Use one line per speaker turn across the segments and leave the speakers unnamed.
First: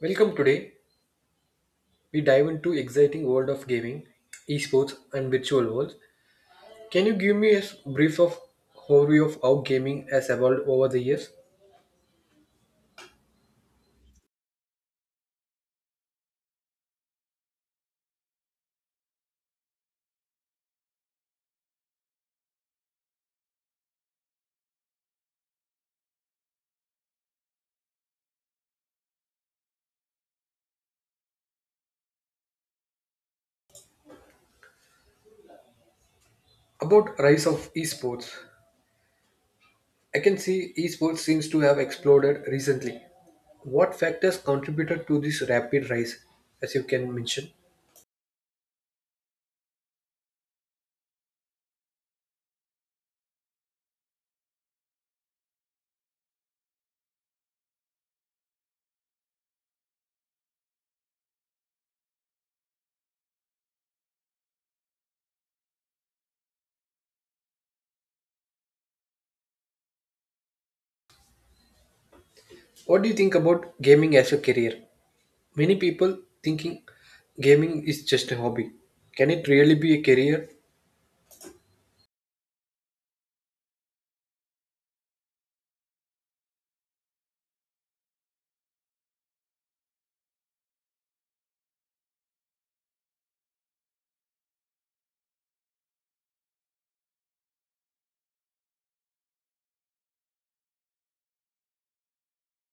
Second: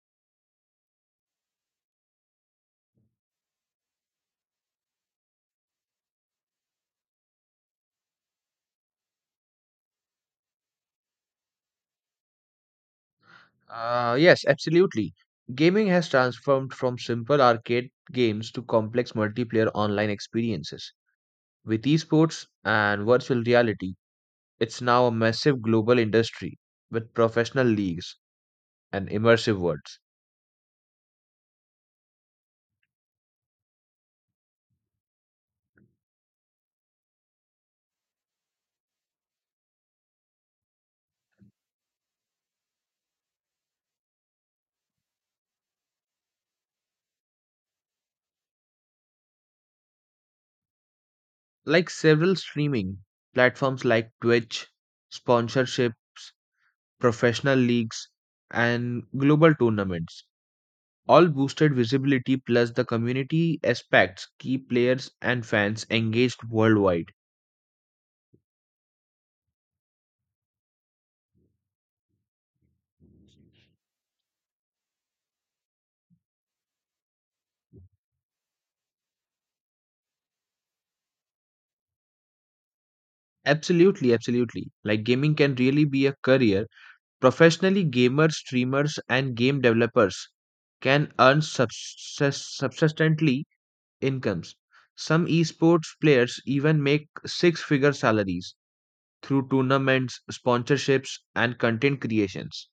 Welcome today. We dive into exciting world of gaming, esports and virtual worlds. Can you give me a brief of overview of how gaming has evolved over the years?
Yes, absolutely. Gaming has transformed from simple arcade games to complex multiplayer online experiences. With esports and virtual reality, it's now a massive global industry with professional leagues and immersive worlds.
About rise of esports. I can see esports seems to have exploded recently. What factors contributed to this rapid rise as you can mention?
Like several streaming platforms like Twitch, sponsorships, professional leagues, and global tournaments. All boosted visibility plus the community aspects keep players and fans engaged worldwide.
What do you think about gaming as a career? Many people thinking gaming is just a hobby. Can it really be a career?
Absolutely, absolutely. Like gaming can really be a career. Professionally, gamers, streamers, and game developers can earn subsistently incomes. Some esports players even make 6 figure salaries through tournaments, sponsorships, and content creations.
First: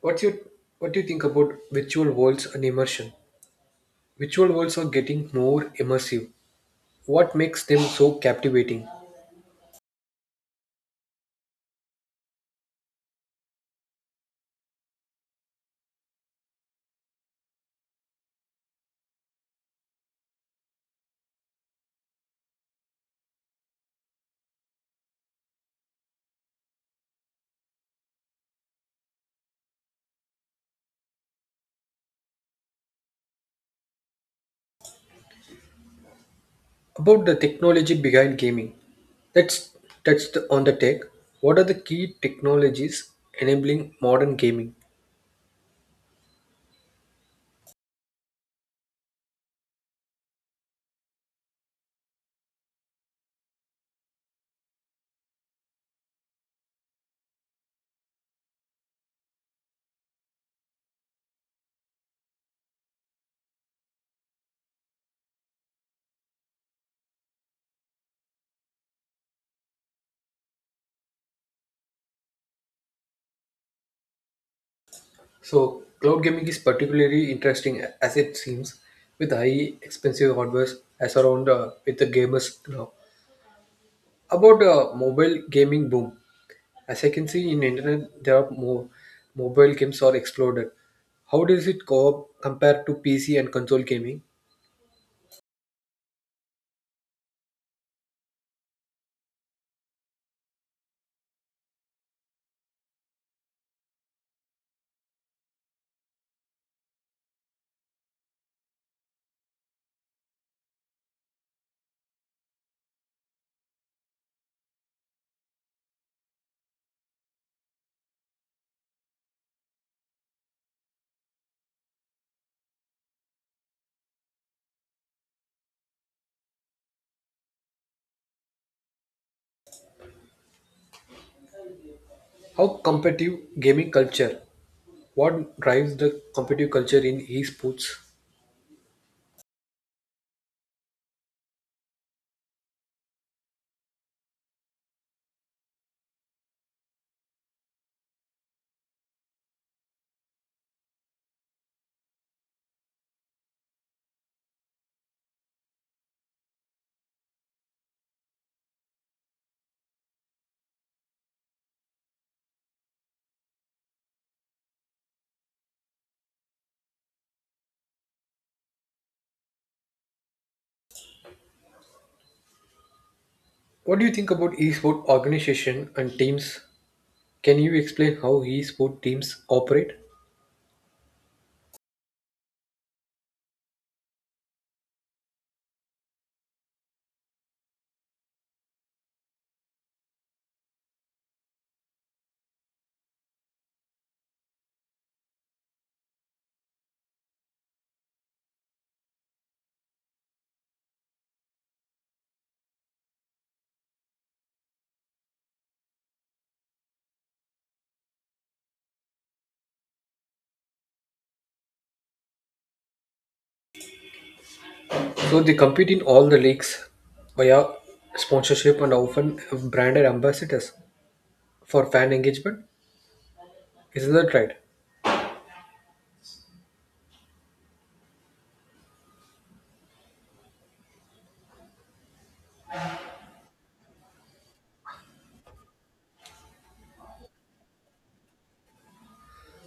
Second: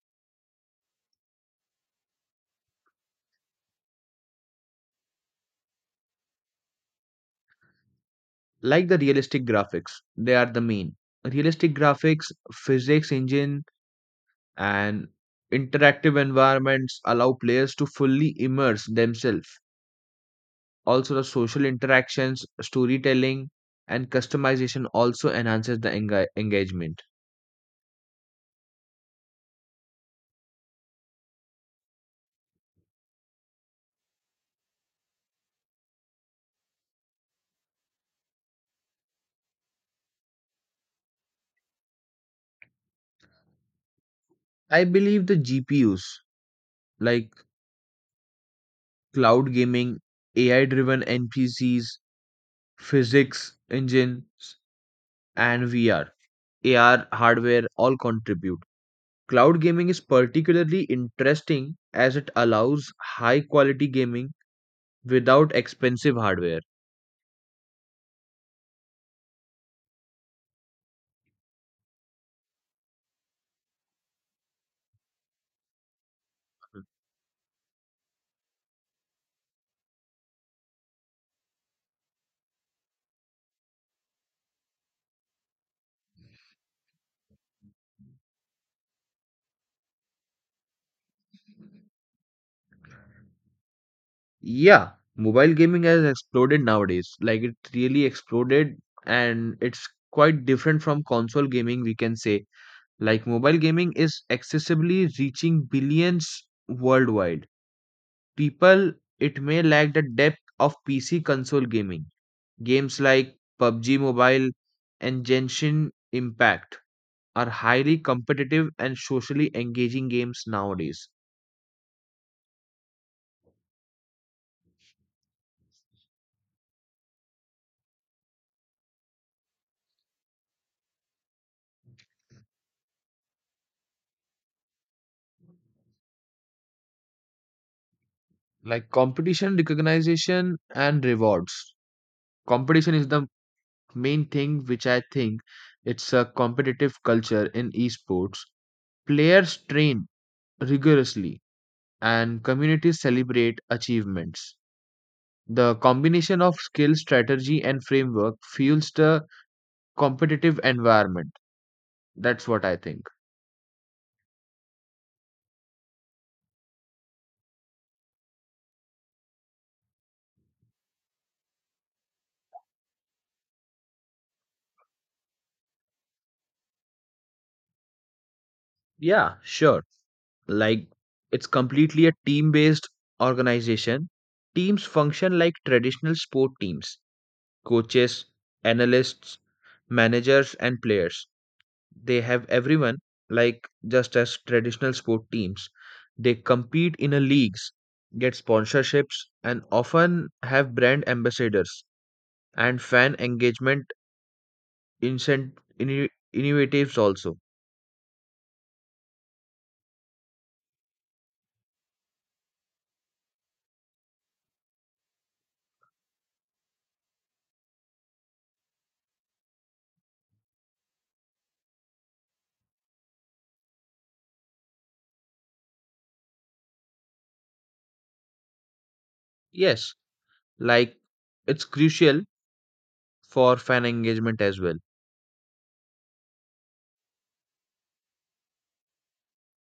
What's your what do you think about virtual worlds and immersion? Virtual worlds are getting more immersive. What makes them so
Like
captivating?
the realistic graphics, they are the main. Realistic graphics, physics engine, and interactive environments allow players to fully immerse themselves. Also, the social interactions, storytelling, and customization also enhances the engagement.
About the technology behind gaming. That's on the tech. What are the key technologies enabling modern gaming?
I believe the GPUs like cloud gaming, AI driven NPCs, physics engines, and VR, AR hardware all contribute. Cloud gaming is particularly interesting as it allows high quality gaming without expensive hardware.
So cloud gaming is particularly interesting as it seems with high expensive hardware as around with the gamers now. About mobile gaming boom. As I can see in internet, there are more mobile games are exploded. How does it compare to PC and console gaming?
Yeah, mobile gaming has exploded nowadays. Like it really exploded and it's quite different from console gaming, we can say. Like mobile gaming is accessibly reaching billions worldwide. People, it may lack the depth of PC console gaming. Games like PUBG Mobile and Genshin Impact are highly competitive and socially engaging games nowadays.
How competitive gaming culture? What drives the competitive culture in esports?
Like competition, recognition, and rewards competition is the main thing which I think it's a competitive culture in esports. Players train rigorously and communities celebrate achievements. The combination of skill, strategy, and framework fuels the competitive environment. That's what I think.
What do you think about esport organization and teams? Can you explain how esport
Yeah,
teams
sure.
operate?
Like, it's completely a team based organization. Teams function like traditional sport teams: coaches, analysts, managers, and players. They have everyone like just as traditional sport teams. They compete in a leagues, get sponsorships, and often have brand ambassadors and fan engagement incent- innovatives also.
So they compete in all the leagues via sponsorship and often have branded ambassadors for fan engagement. Isn't that right?
Yes, like it's crucial for fan engagement as well.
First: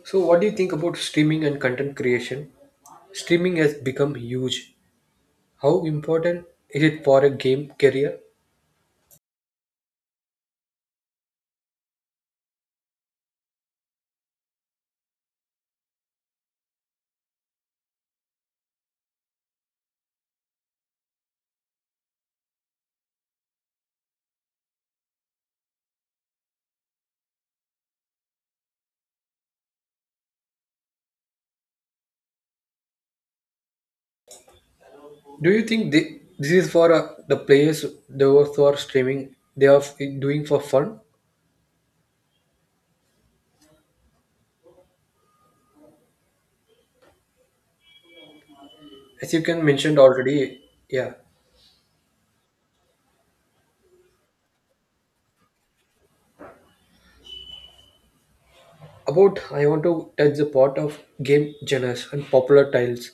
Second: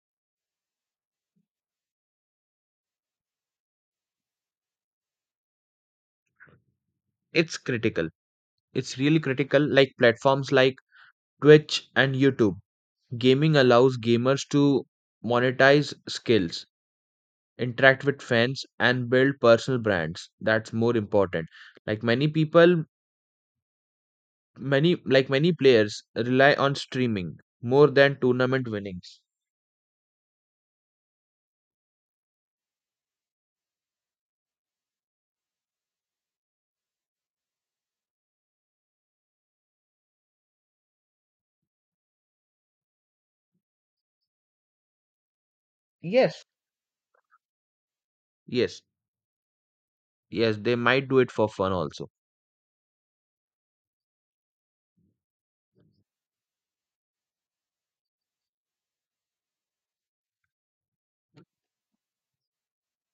So, what do you think about streaming and content creation? Streaming has become huge. How important is it for a
It's
game
critical.
career?
It's really critical. Like platforms like Twitch and YouTube gaming allows gamers to monetize skills, interact with fans, and build personal brands. That's more important. Like many people, many players rely on streaming more than tournament winnings.
Do you think this is for the players, those who are streaming, they are doing for fun?
Yes. Yes.
As you can mentioned
Yes,
already,
they might
yeah.
do it for fun also.
About I want to touch the part of game genres and popular titles.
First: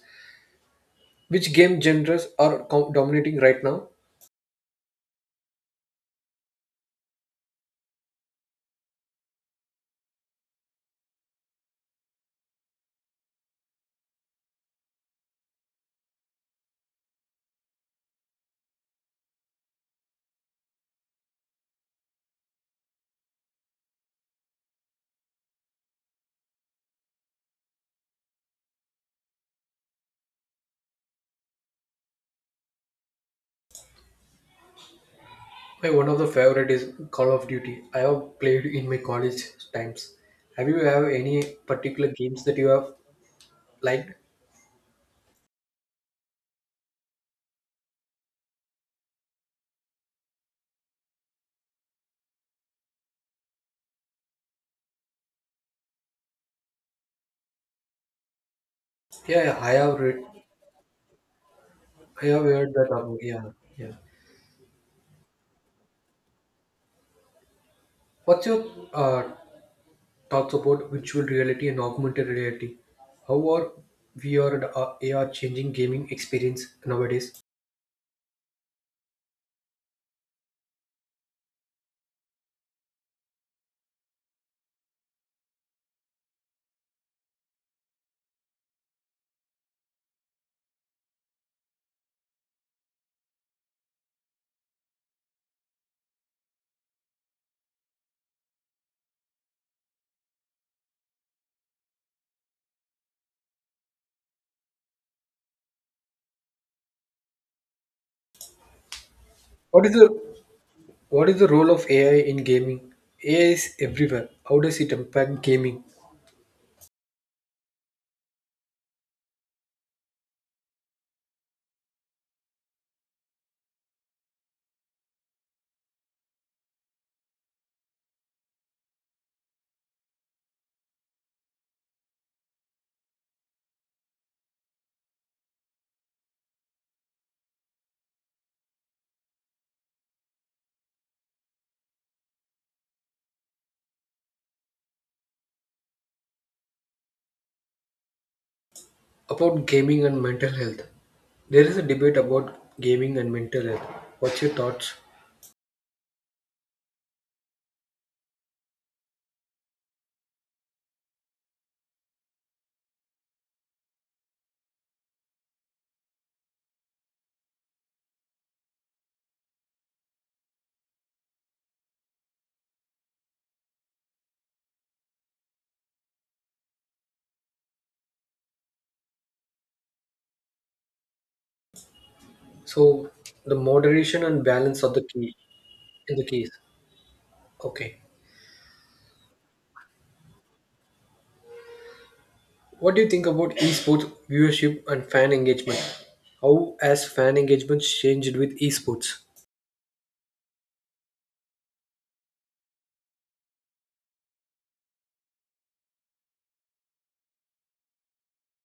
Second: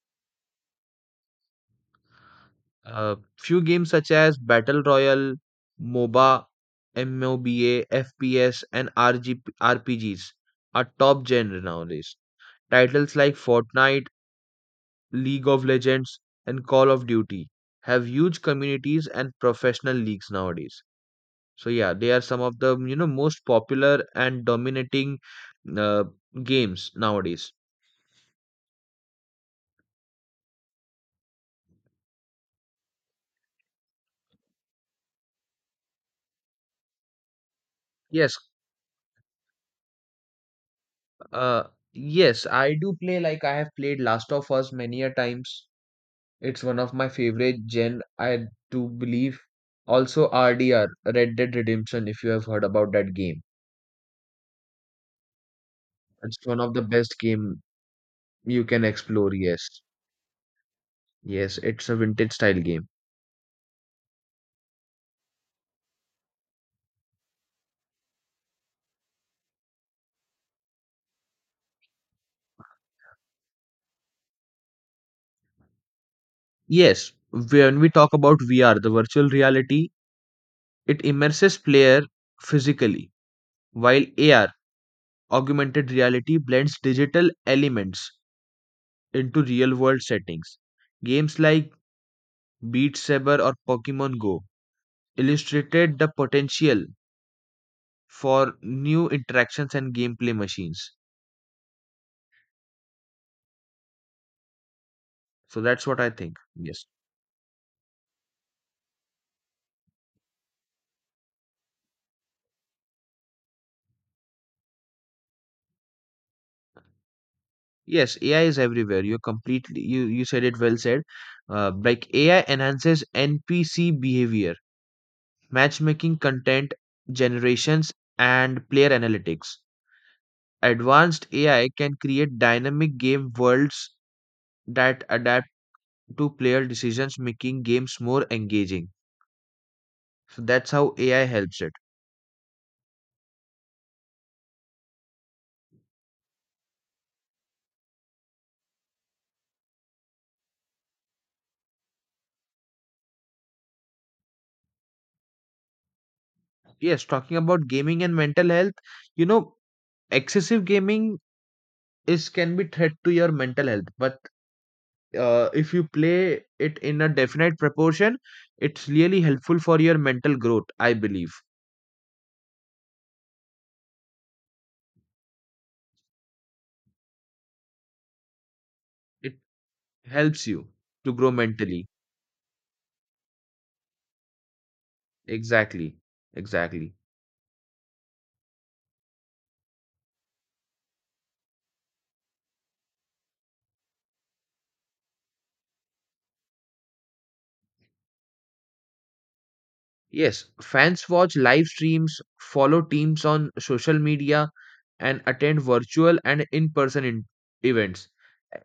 Which game genres are
uh,
dominating
few
right now?
games such as battle royale, moba, fps, and rpgs are top genre nowadays. Titles like Fortnite, League of Legends, and Call of Duty have huge communities and professional leagues nowadays. So yeah, they are some of the most popular and dominating uh, games nowadays.
My one of the favorite is Call of Duty. I
Yes,
have played in my college times. Have you have any
uh,
particular games
yes,
that you
I
have
do play. Like I have played
liked?
Last of Us many a times. It's one of my favorite gen, I do believe. Also RDR, Red Dead Redemption, if you have heard about that game. It's one of the best game you can explore,
Yeah, yeah, I
yes.
have read.
Yes, it's a
I
vintage
have
style
heard that.
game.
Yeah, yeah. What's your uh, Thoughts about virtual reality and augmented reality? How are VR and AR changing gaming experience
Yes,
nowadays?
when we talk about VR, the virtual reality, it immerses player physically, while AR, augmented reality, blends digital elements into real-world settings. Games like Beat Saber or Pokemon Go illustrated the potential for new interactions and gameplay machines. So that's what I think. Yes.
What is the what is the role of AI in gaming? AI is everywhere. How does it impact gaming?
Yes, AI is everywhere. You're completely you said it, well said. Like AI enhances NPC behavior, matchmaking, content generations, and player analytics. Advanced AI can create dynamic game worlds that adapt to player decisions, making games more engaging. So that's how AI helps it.
About gaming and mental health. There is a debate about gaming and mental health. What's your thoughts?
Yes, talking about gaming and mental health, you know, excessive gaming is can be threat to your mental health, but if you play it in a definite proportion, it's really helpful for your mental growth, I believe. It helps you to grow mentally.
So the moderation and balance are the key
Exactly,
in the case.
exactly.
Okay. What do you think about esports viewership and fan engagement? How has fan engagement changed with esports?
Yes, fans watch live streams, follow teams on social media, and attend virtual and in person events. E,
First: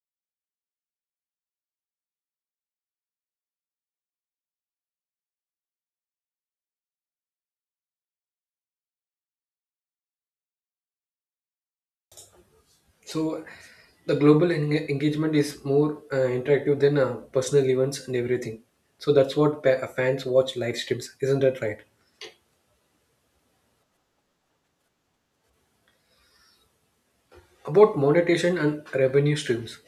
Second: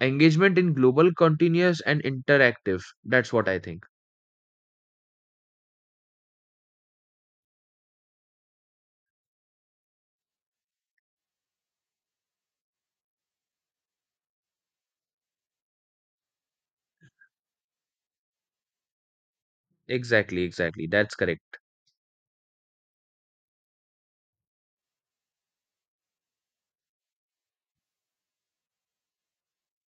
Engagement in global, continuous, and interactive. That's what I think.
So the global engagement is more interactive than personal events and everything. So that's what fans
Exactly,
watch live
exactly. That's
streams, isn't
correct.
that right? About monetization and revenue streams.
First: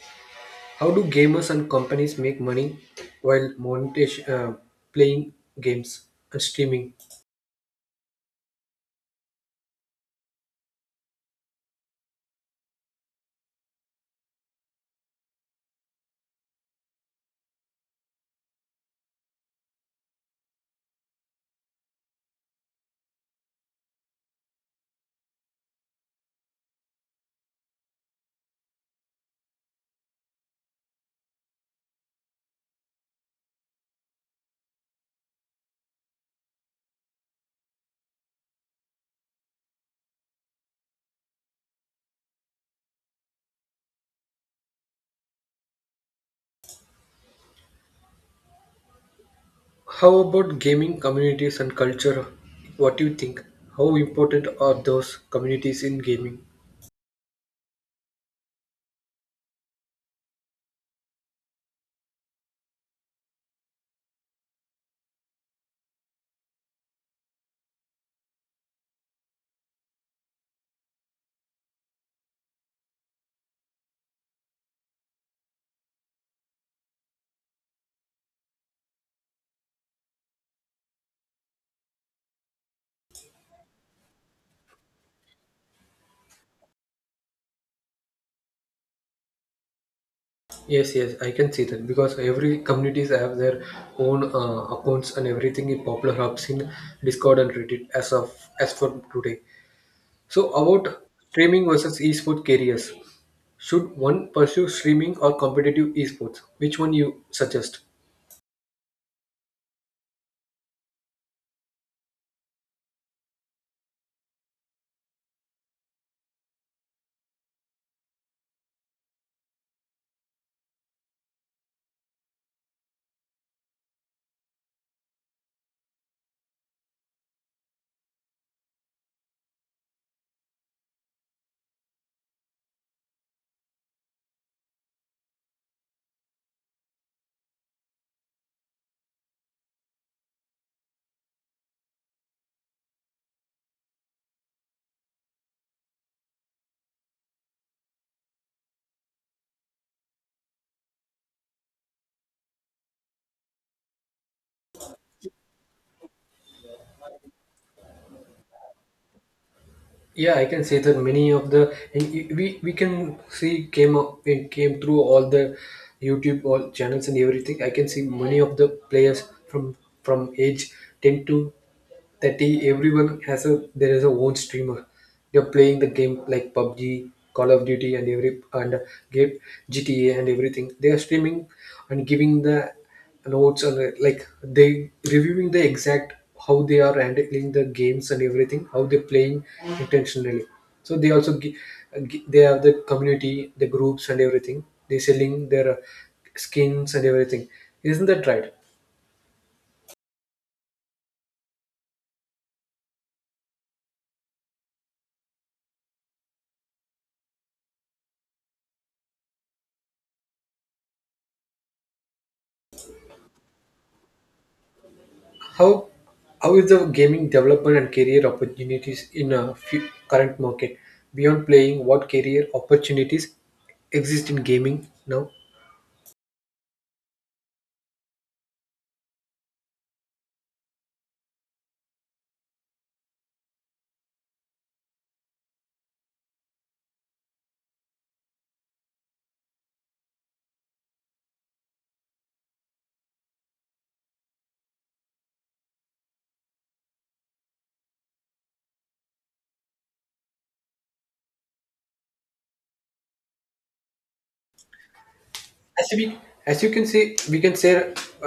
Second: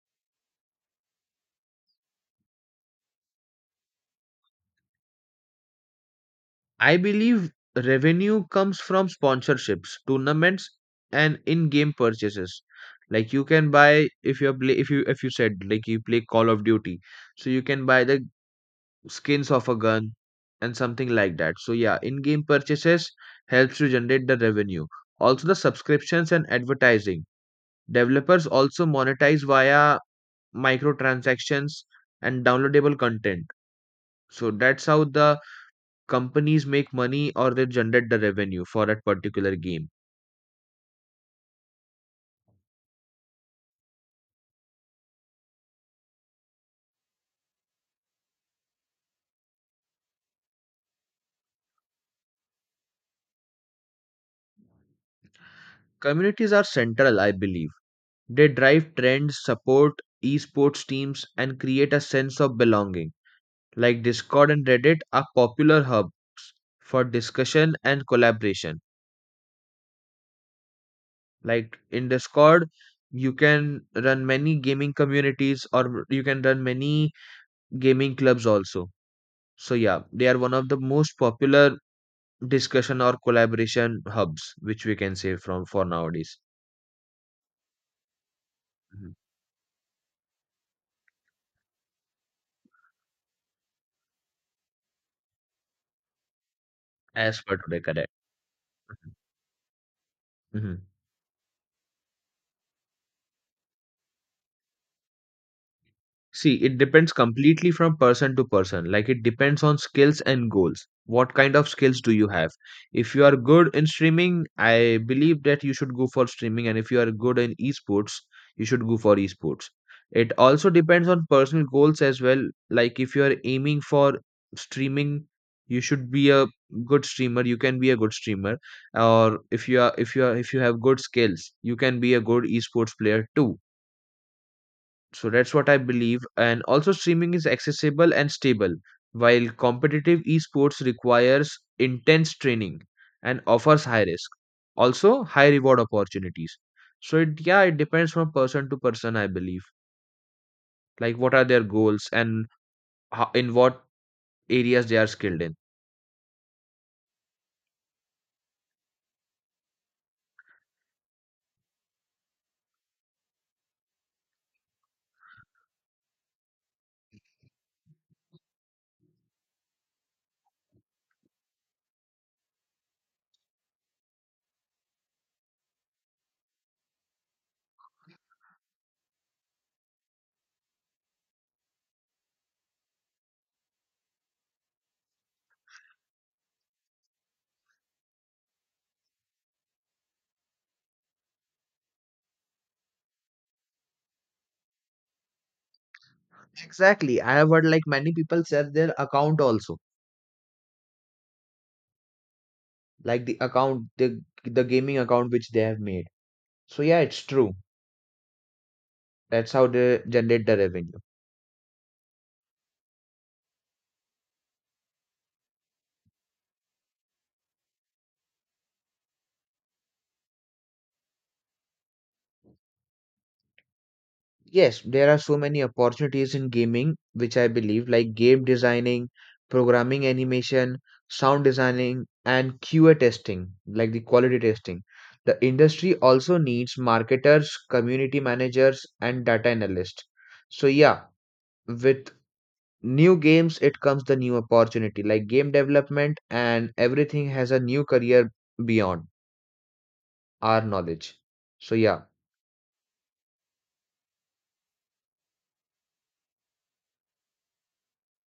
How do gamers and companies make money while monetization, playing games and streaming?
I believe revenue comes from sponsorships, tournaments, and in-game purchases. Like you can buy, if you play, if you said, like you play Call of Duty, so you can buy the skins of a gun and something like that. So yeah, in-game purchases helps to generate the revenue. Also the subscriptions and advertising, developers also monetize via microtransactions and downloadable content. So that's how the companies make money, or they generate the revenue for that particular game.
How about gaming communities and culture? What do you think? How important are those communities in gaming?
Communities are central, I believe. They drive trends, support esports teams, and create a sense of belonging. Like Discord and Reddit are popular hubs for discussion and collaboration. Like in Discord, you can run many gaming communities, or you can run many gaming clubs also. So yeah, they are one of the most popular discussion or collaboration hubs which we can say from for nowadays. Mhm.
Yes, yes, I can see that because every communities have their own accounts and everything in popular hubs in Discord
As
and
per today,
Reddit
correct.
as for today. So
Mhm.
about streaming versus esports careers, should one pursue streaming or competitive esports?
See, it
Which one
depends
you
completely
suggest?
from person to person. Like it depends on skills and goals. What kind of skills do you have? If you are good in streaming, I believe that you should go for streaming. And if you are good in esports, you should go for esports. It also depends on personal goals as well. Like if you are aiming for streaming, you should be a good streamer. You can be a good streamer. Or if you are, if you are, if you have good skills, you can be a good esports player too. So that's what I believe. And also, streaming is accessible and stable, while competitive esports requires intense training and offers high risk, also high reward opportunities. So it, yeah, it depends from person to person, I believe. Like what are their goals and how, in what areas they are skilled in.
Yeah, I can say that many of the and y- we can see came up and came through all the YouTube all channels and everything. I can see many of the players from age 10 to that he everyone has a there is a own streamer. They're playing the game like PUBG, Call of Duty and every and game, GTA and everything. They are streaming and giving the notes and like they reviewing the exact how they are handling the games and everything, how they're playing intentionally. So they also they have the community, the groups and everything, they selling their skins and
Exactly. I
everything,
have heard like
isn't
many
that
people
right?
sell their account also, like the account, the gaming account which they have made. So yeah, it's true. That's how they generate the revenue.
How how is the gaming development and career opportunities in a current market beyond playing? What career opportunities exist in
Yes,
gaming
there are
now?
so many opportunities in gaming, which I believe, like game designing, programming animation, sound designing, and QA testing, like the quality testing. The industry also needs marketers, community managers, and data analysts. So, yeah, with new games, it comes the new opportunity, like game development, and everything has a new career beyond our knowledge. So, yeah,
As we as you can see, we can say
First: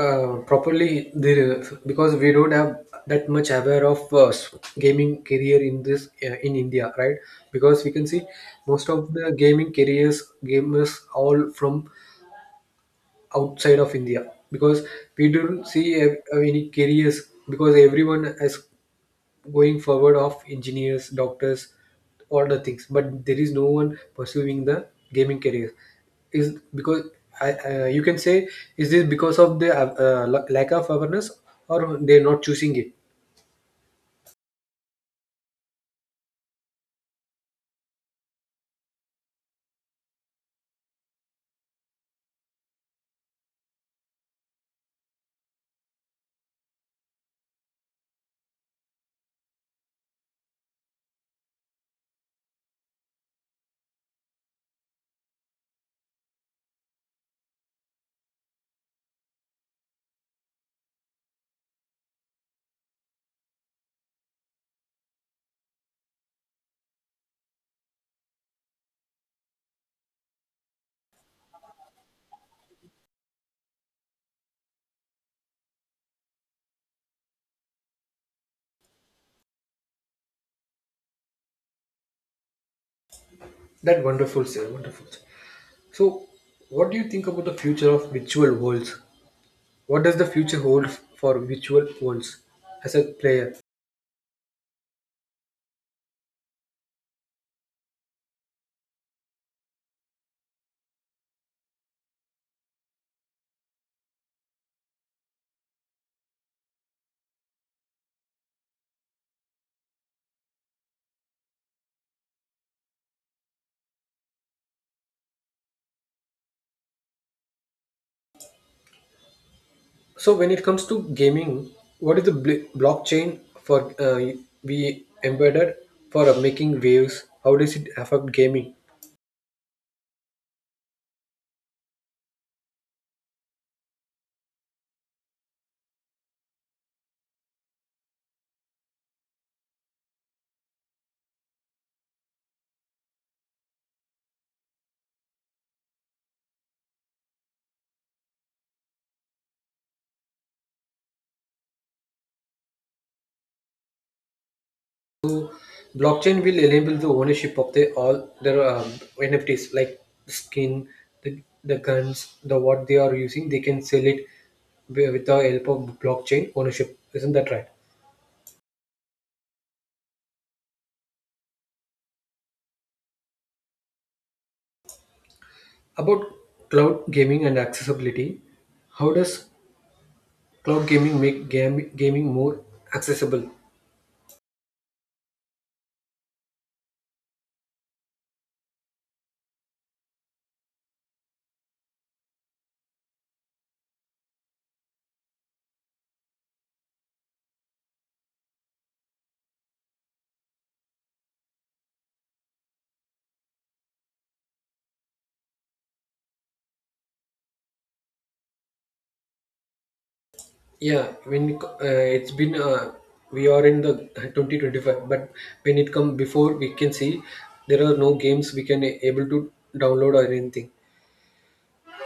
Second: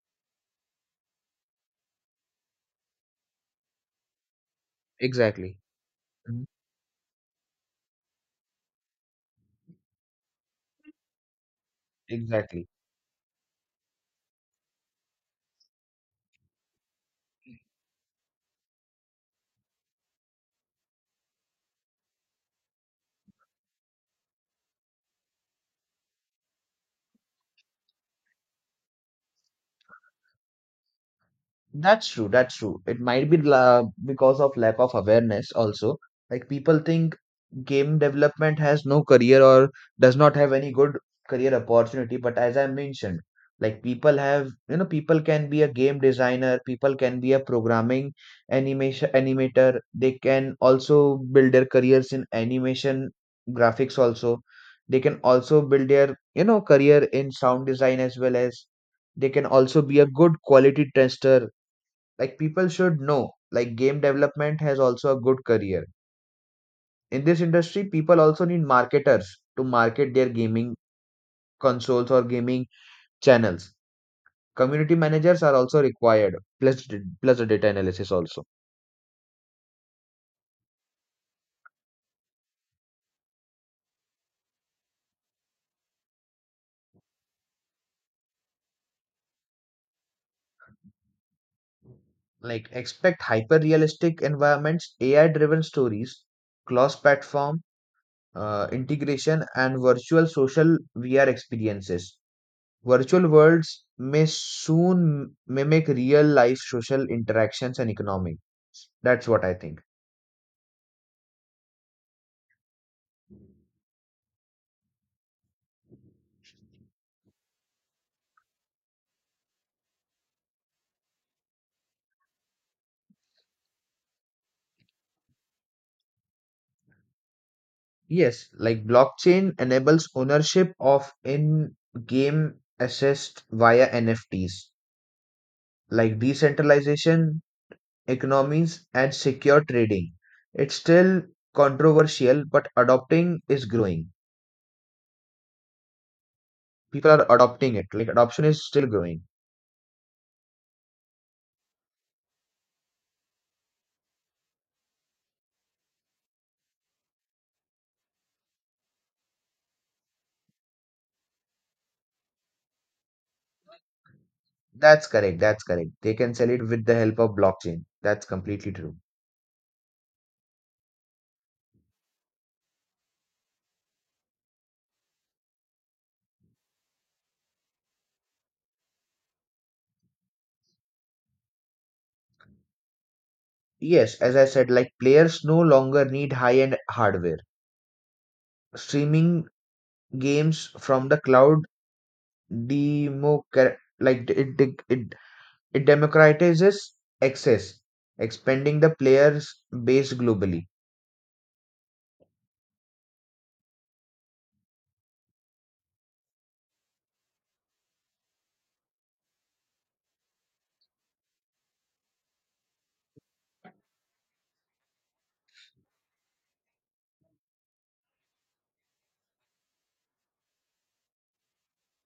properly the because we don't have that much aware of gaming
exactly.
career in this
Mhm.
in India, right? Because we can see most of the gaming careers gamers all from
Exactly.
outside of India, because we don't see a any careers, because everyone is going forward of engineers, doctors, all the things, but there is no one pursuing the gaming career. Is because you can say, is this because of the lack of awareness or
That's
they're
true.
not
That's
choosing
true.
it?
It might be because of lack of awareness also. Like people think game development has no career, or does not have any good career opportunity. But as I mentioned, like people have, people can be a game designer, people can be a programming animation animator. They can also build their careers in animation graphics also. They can also build their, career in sound design, as well as they can also be a good quality tester. Like people should know, like game development has also a good career in this industry. People also need marketers to market their gaming consoles or gaming channels. Community managers are also required, plus plus the data analysis also.
That wonderful, sir. Wonderful. So, what do you think about the future of virtual worlds? What does the future hold for virtual worlds
Like
as a
expect
player?
hyper realistic environments, AI driven stories, cross platform integration, and virtual social VR experiences. Virtual worlds may soon mimic real life social interactions and economy. That's what I think.
So when it comes to gaming, what is the blockchain for we embedded for making waves? How does it affect
Yes,
gaming?
like blockchain enables ownership of in game assets via NFTs, like decentralization, economies, and secure trading. It's still controversial, but adopting is growing. People are adopting it. Like adoption is still growing.
So blockchain will enable the ownership of the all their NFTs like skin, the guns, the what they are using. They can sell it
That's
with
correct.
the
That's
help
correct.
of
They can sell
blockchain
it with the
ownership.
help
Isn't
of
that right?
blockchain. That's completely true.
About cloud gaming and accessibility, how does cloud gaming make game, gaming more accessible?
Yes, as I said, like players no longer need high end hardware. Streaming games from the cloud demo, like it democratizes access, expanding the players base globally.
Yeah, when it it's been we are in the 2025, but when it come before, we can see there are no games we can able to download or anything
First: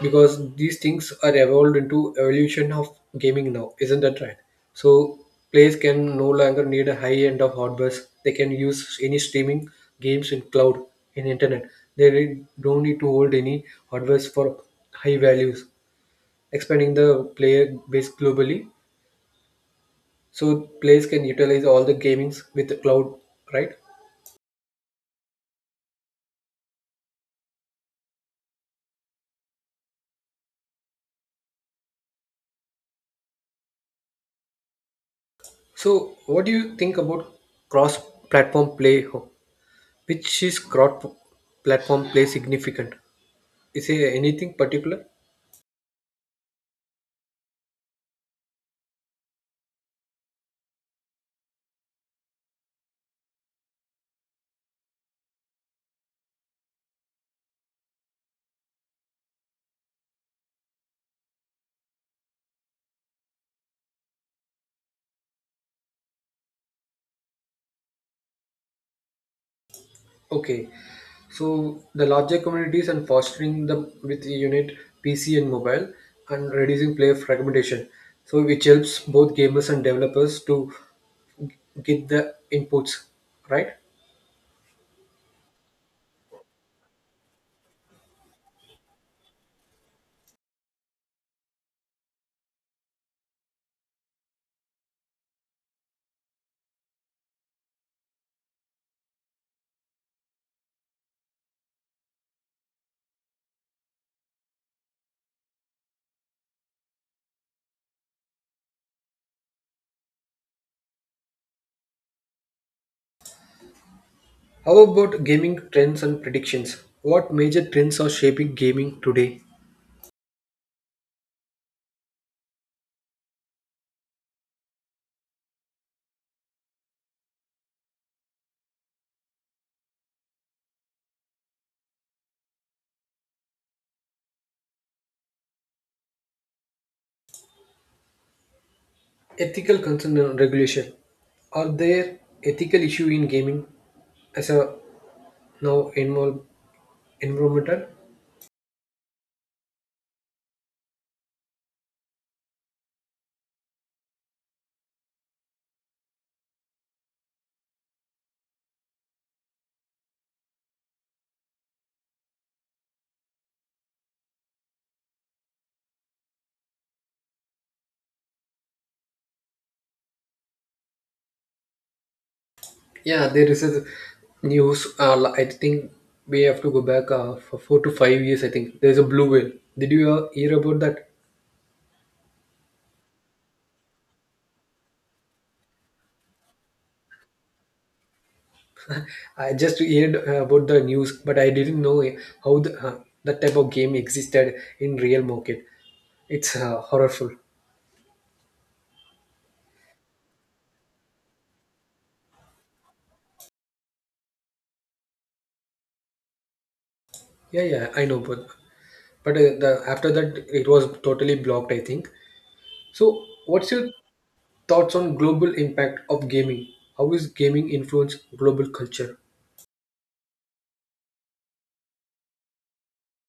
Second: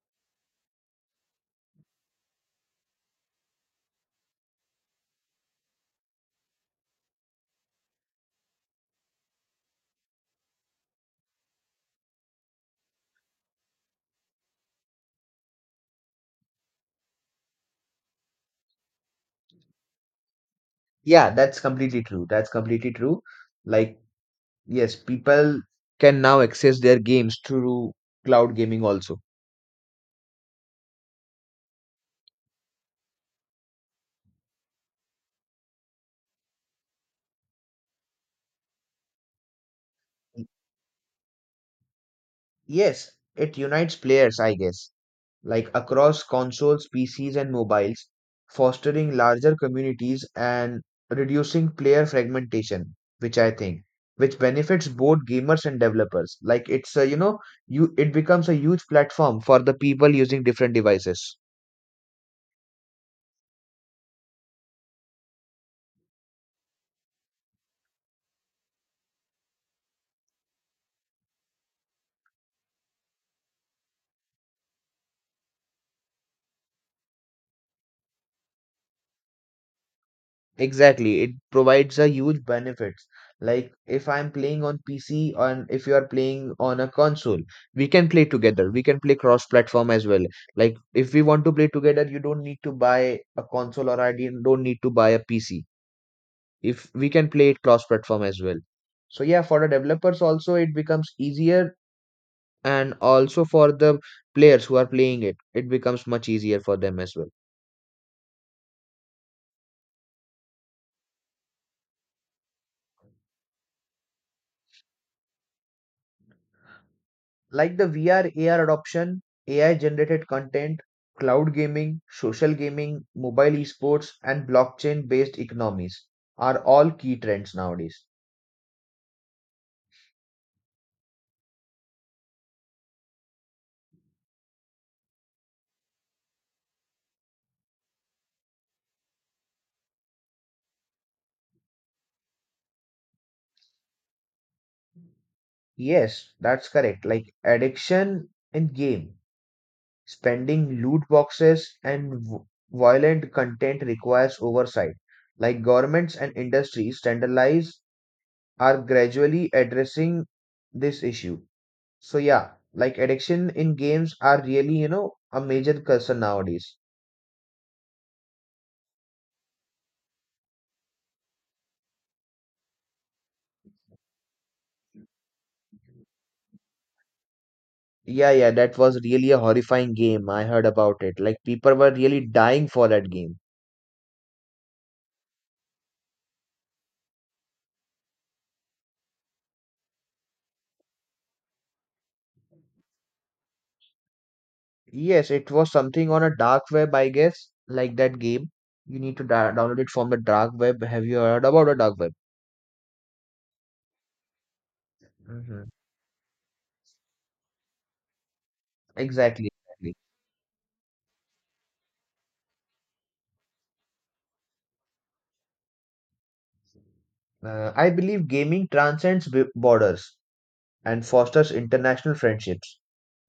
because these things are evolved into evolution of gaming now, isn't that right? So players can no longer need a high end of hardware. They can use any streaming games in cloud in internet. They don't need to hold any hardware for high values, expanding the player base globally. So players can
Yeah, that's
utilize all the
completely true.
gamings
That's
with the
completely
cloud,
true.
right?
Like yes, people can now access their games through cloud gaming also.
So what do you think about cross-platform play? Which is cross-platform play significant?
Yes, it
Is
unites
there
players, I
anything
guess.
particular?
Like across consoles, PCs, and mobiles, fostering larger communities and reducing player fragmentation, which I think, which benefits both gamers and developers. Like it's a, you it becomes a huge platform for the people using different devices.
Okay, so the larger communities and fostering the with the unit PC and mobile and reducing player fragmentation. So which helps both gamers and developers to
Exactly, it provides a
get the
huge
inputs,
benefits. Like
right?
if I'm playing on PC and if you are playing on a console, we can play together. We can play cross-platform as well. Like if we want to play together, you don't need to buy a console, or I don't need to buy a PC. If we can play it cross-platform as well. So yeah, for the developers also it becomes easier, and also for the players who are playing it, it becomes much easier for them as well.
How about gaming trends and predictions? What major
Like the
trends are
VR
shaping
AR
gaming
adoption,
today?
AI generated content, cloud gaming, social gaming, mobile esports, and blockchain based economies are all key trends nowadays.
Ethical concern and regulation. Are there ethical issue in gaming as a now
Yes, that's correct. Like
environmental?
addiction in game, spending loot boxes, and violent content requires oversight. Like governments and industries standardize are gradually addressing this issue. So yeah, like addiction in games are really, a major concern nowadays.
Yeah, there is a news. I think we have to go back for four to five
Yeah,
years.
yeah,
I
that
think
was
there's a
really
blue
a
whale.
horrifying
Did you
game. I
hear
heard
about
about
that?
it. Like people were really dying for that game.
I just heard about the news, but I didn't know how that type of game existed in real
Yes, it
market.
was something on a
It's
dark web, I
horrible.
guess, like that game. You need to da download it from the dark web. Have you heard about the dark web? Hmm.
Yeah, yeah, I know, but
Exactly,
the
exactly.
after that it was totally blocked, I think. So, what's your thoughts on global impact of gaming? How is gaming
I
influence
believe gaming
global culture?
transcends b borders and fosters international friendships,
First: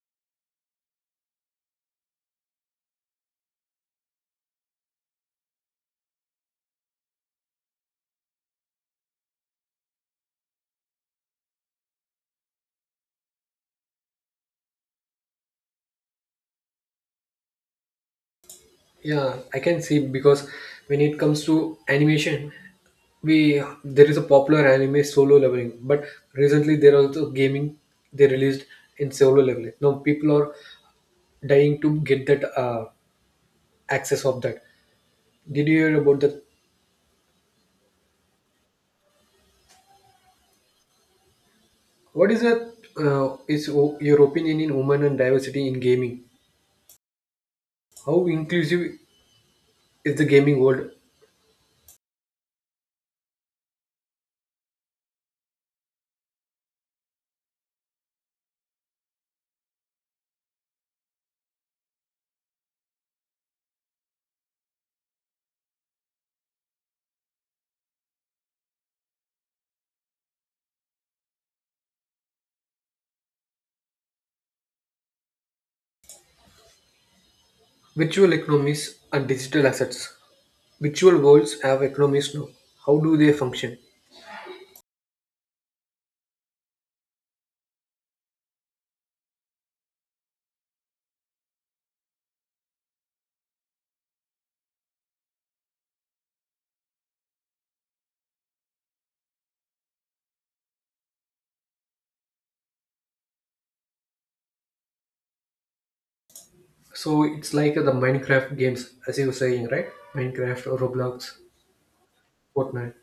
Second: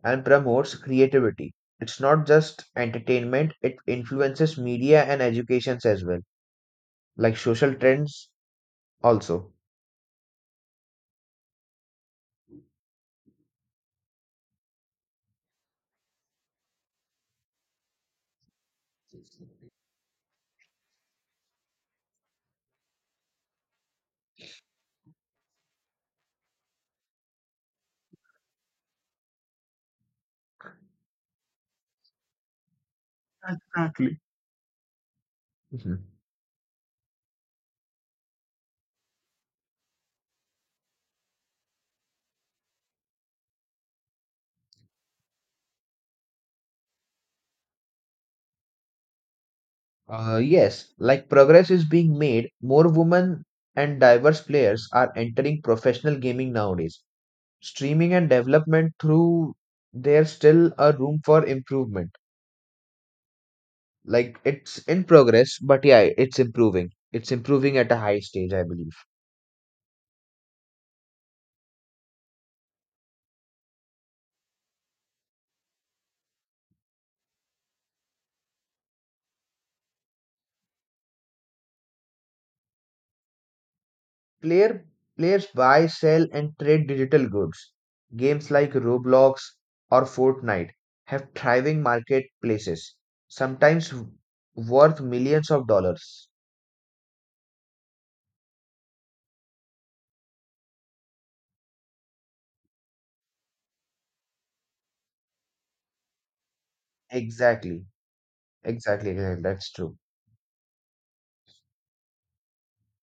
and promotes creativity. It's not just entertainment, it influences media and educations as well, like social trends also.
Yeah, I can see because when it comes to animation, we there is a popular anime solo leveling, but recently there are also gaming they released in solo leveling. Now people are dying to get that
Exactly.
access of that. Did you hear
Mhm.
about that? What is a, your opinion in women and diversity in gaming? How inclusive is the
Uh,
gaming
yes,
world?
like progress is being made, more women and diverse players are entering professional gaming nowadays. Streaming and development through, there's still a room for improvement. Like it's in progress, but yeah, it's improving. It's improving at a high stage, I believe.
Virtual economies and digital assets. Virtual worlds have economies now. How do they function?
Player, players buy, sell, and trade digital goods. Games like Roblox or Fortnite have thriving marketplaces, sometimes worth millions of dollars.
So it's like the
Exactly,
Minecraft games,
exactly,
as you were
exactly,
saying,
that's
right?
true.
Minecraft Roblox, Fortnite.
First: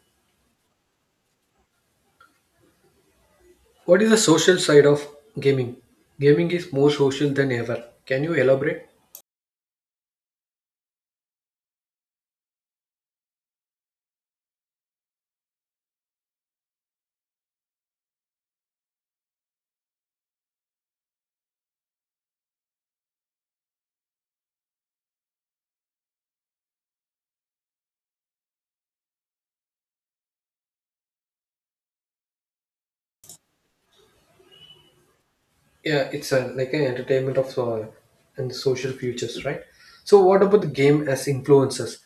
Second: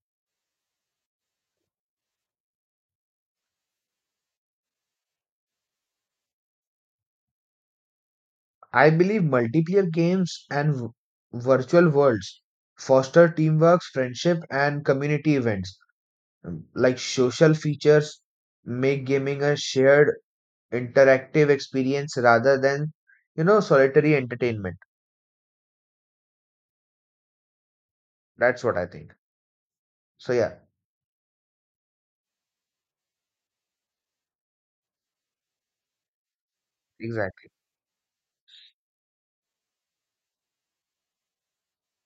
What is the social side of gaming? Gaming is more social than ever. Can you elaborate?
I believe multiplayer games and virtual worlds foster teamwork, friendship, and community events. Like social features make gaming a shared interactive experience rather than, you know, solitary entertainment. That's what I think. So yeah.
Yeah, it's a, like an entertainment
Exactly.
of and social futures, right? So what about the game as influences?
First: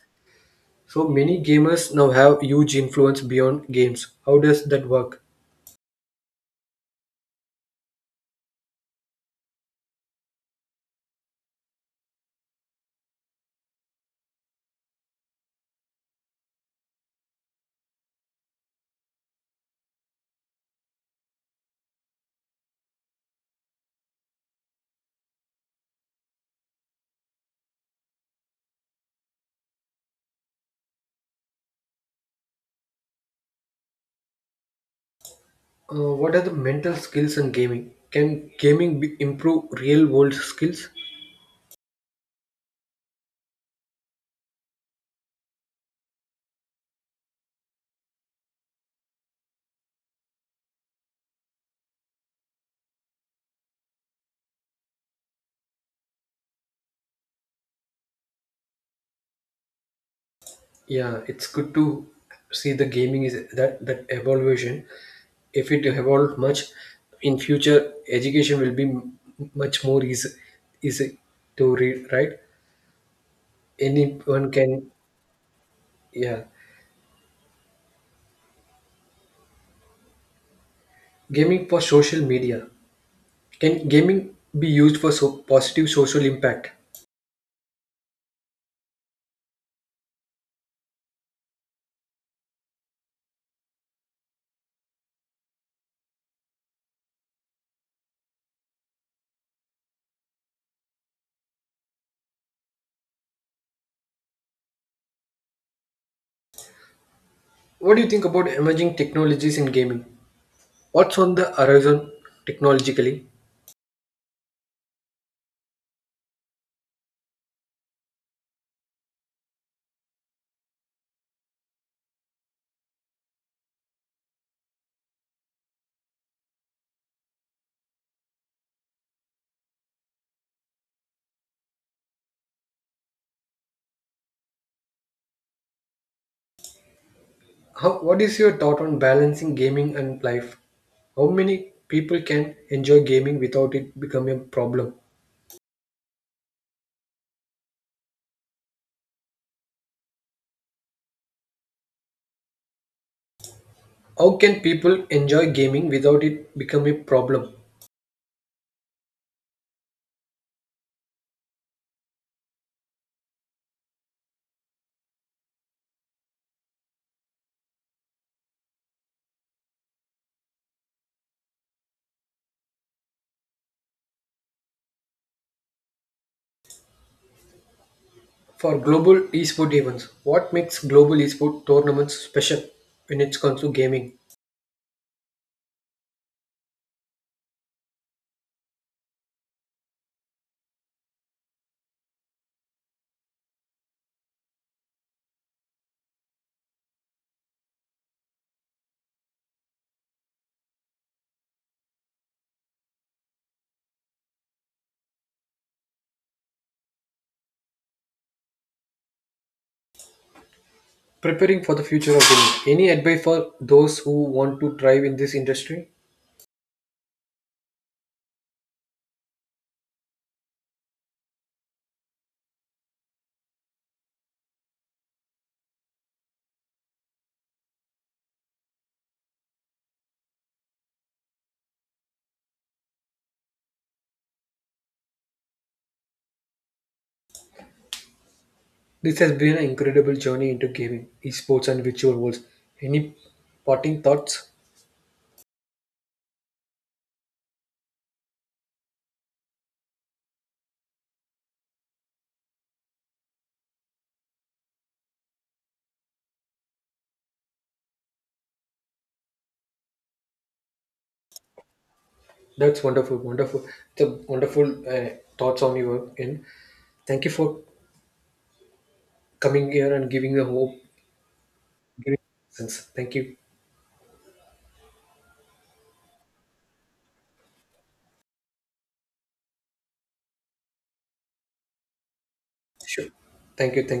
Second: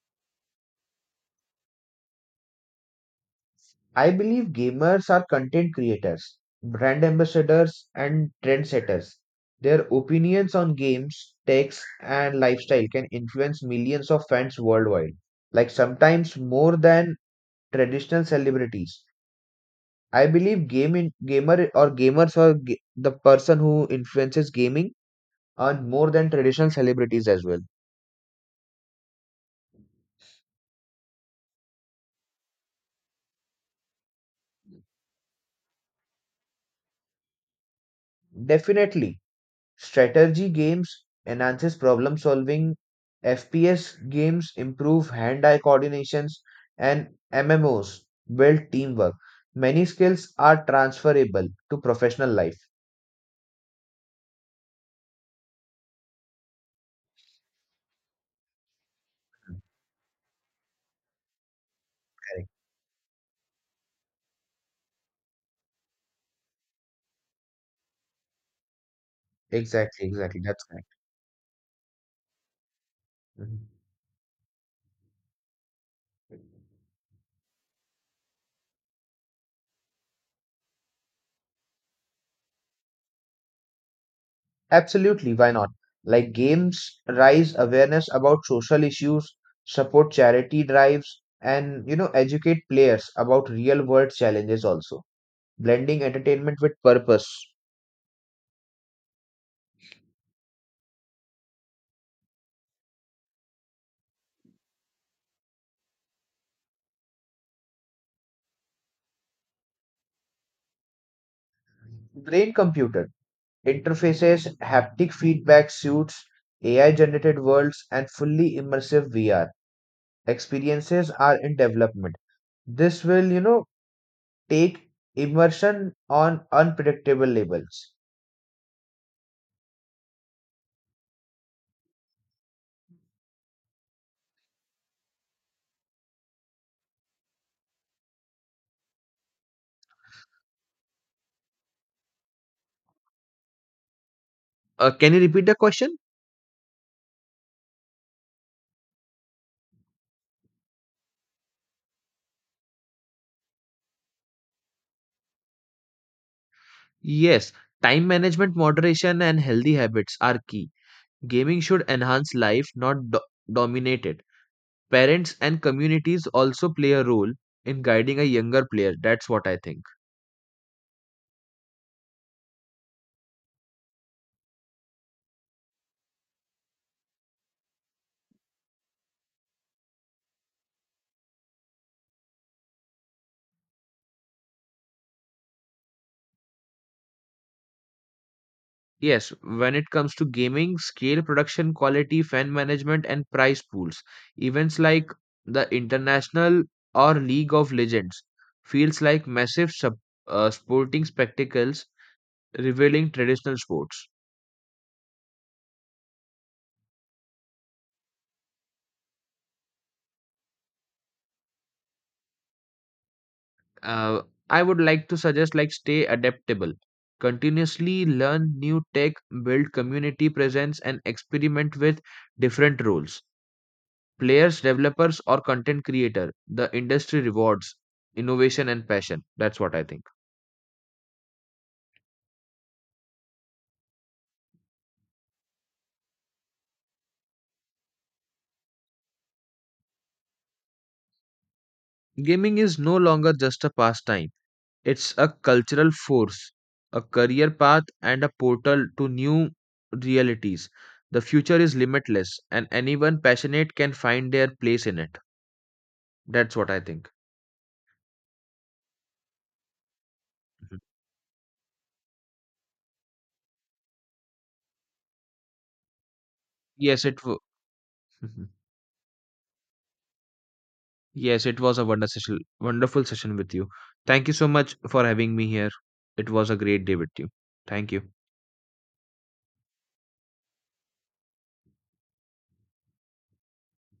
So many gamers now have huge influence beyond
I
games. How
believe
does that
gamers
work?
are content creators, brand ambassadors, and trendsetters. Their opinions on games, techs, and lifestyle can influence millions of fans worldwide, like sometimes more than traditional celebrities. I believe game in gamer, or gamers, are the person who influences gaming, earn more than traditional celebrities as well.
What are the mental skills in gaming? Can gaming be,
Definitely,
improve real world
strategy
skills?
games enhances problem solving, FPS games improve hand-eye coordinations, and MMOs build teamwork. Many skills are transferable to professional life.
Yeah, it's good to
Correct.
see the gaming is that evolution. If it evolved much, in future education will be much more
Exactly,
easy
exactly. That's correct.
easy to read. Right?
Mhm.
Anyone can. Yeah, gaming for social media. Can gaming be used for
Absolutely,
so
why not?
positive social
Like
impact?
games raise awareness about social issues, support charity drives, and, you know, educate players about real world challenges also, blending entertainment with purpose.
What do you think about emerging technologies in gaming? What's on the horizon
Brain computer
technologically?
interfaces, haptic feedback suits, AI generated worlds, and fully immersive VR experiences are in development. This will, you know, take immersion on unpredictable levels.
How, what is your thought on balancing gaming and life? How many people can enjoy gaming without it becoming a
Uh,
problem?
can you repeat the question?
How can people enjoy gaming without it becoming a
Yes,
problem?
time management, moderation, and healthy habits are key. Gaming should enhance life, not dominate it. Parents and communities also play a role in guiding a younger player. That's what I think.
For global esport events, what makes global esport tournaments special when it comes to gaming?
Yes, when it comes to gaming, scale, production quality, fan management, and prize pools, events like the International or League of Legends feels like massive sporting spectacles revealing traditional sports.
Preparing for the future of gaming. Any advice for those
Uh,
who want
I
to
would
thrive
like
in
to
this
suggest, like
industry?
stay adaptable, continuously learn new tech, build community presence, and experiment with different roles: players, developers, or content creator. The industry rewards innovation and passion. That's what I think.
This has been an incredible journey into gaming, esports, and virtual worlds.
Gaming is no
Any
longer just a
parting
pastime,
thoughts?
it's a cultural force, a career path, and a portal to new realities. The future is limitless, and anyone passionate can find their place in it. That's what I think. Mhm.
That's wonderful, wonderful. It's a wonderful thoughts on your end.
Yes, it
Thank you
w-
for
Mhm.
coming here and giving the hope.
Yes, it was a
Giving sense.
wonderful
Thank
session
you.
with you. Thank you so much for having me here. It was a great day with you. Thank you.
Sure. Thank you. Thank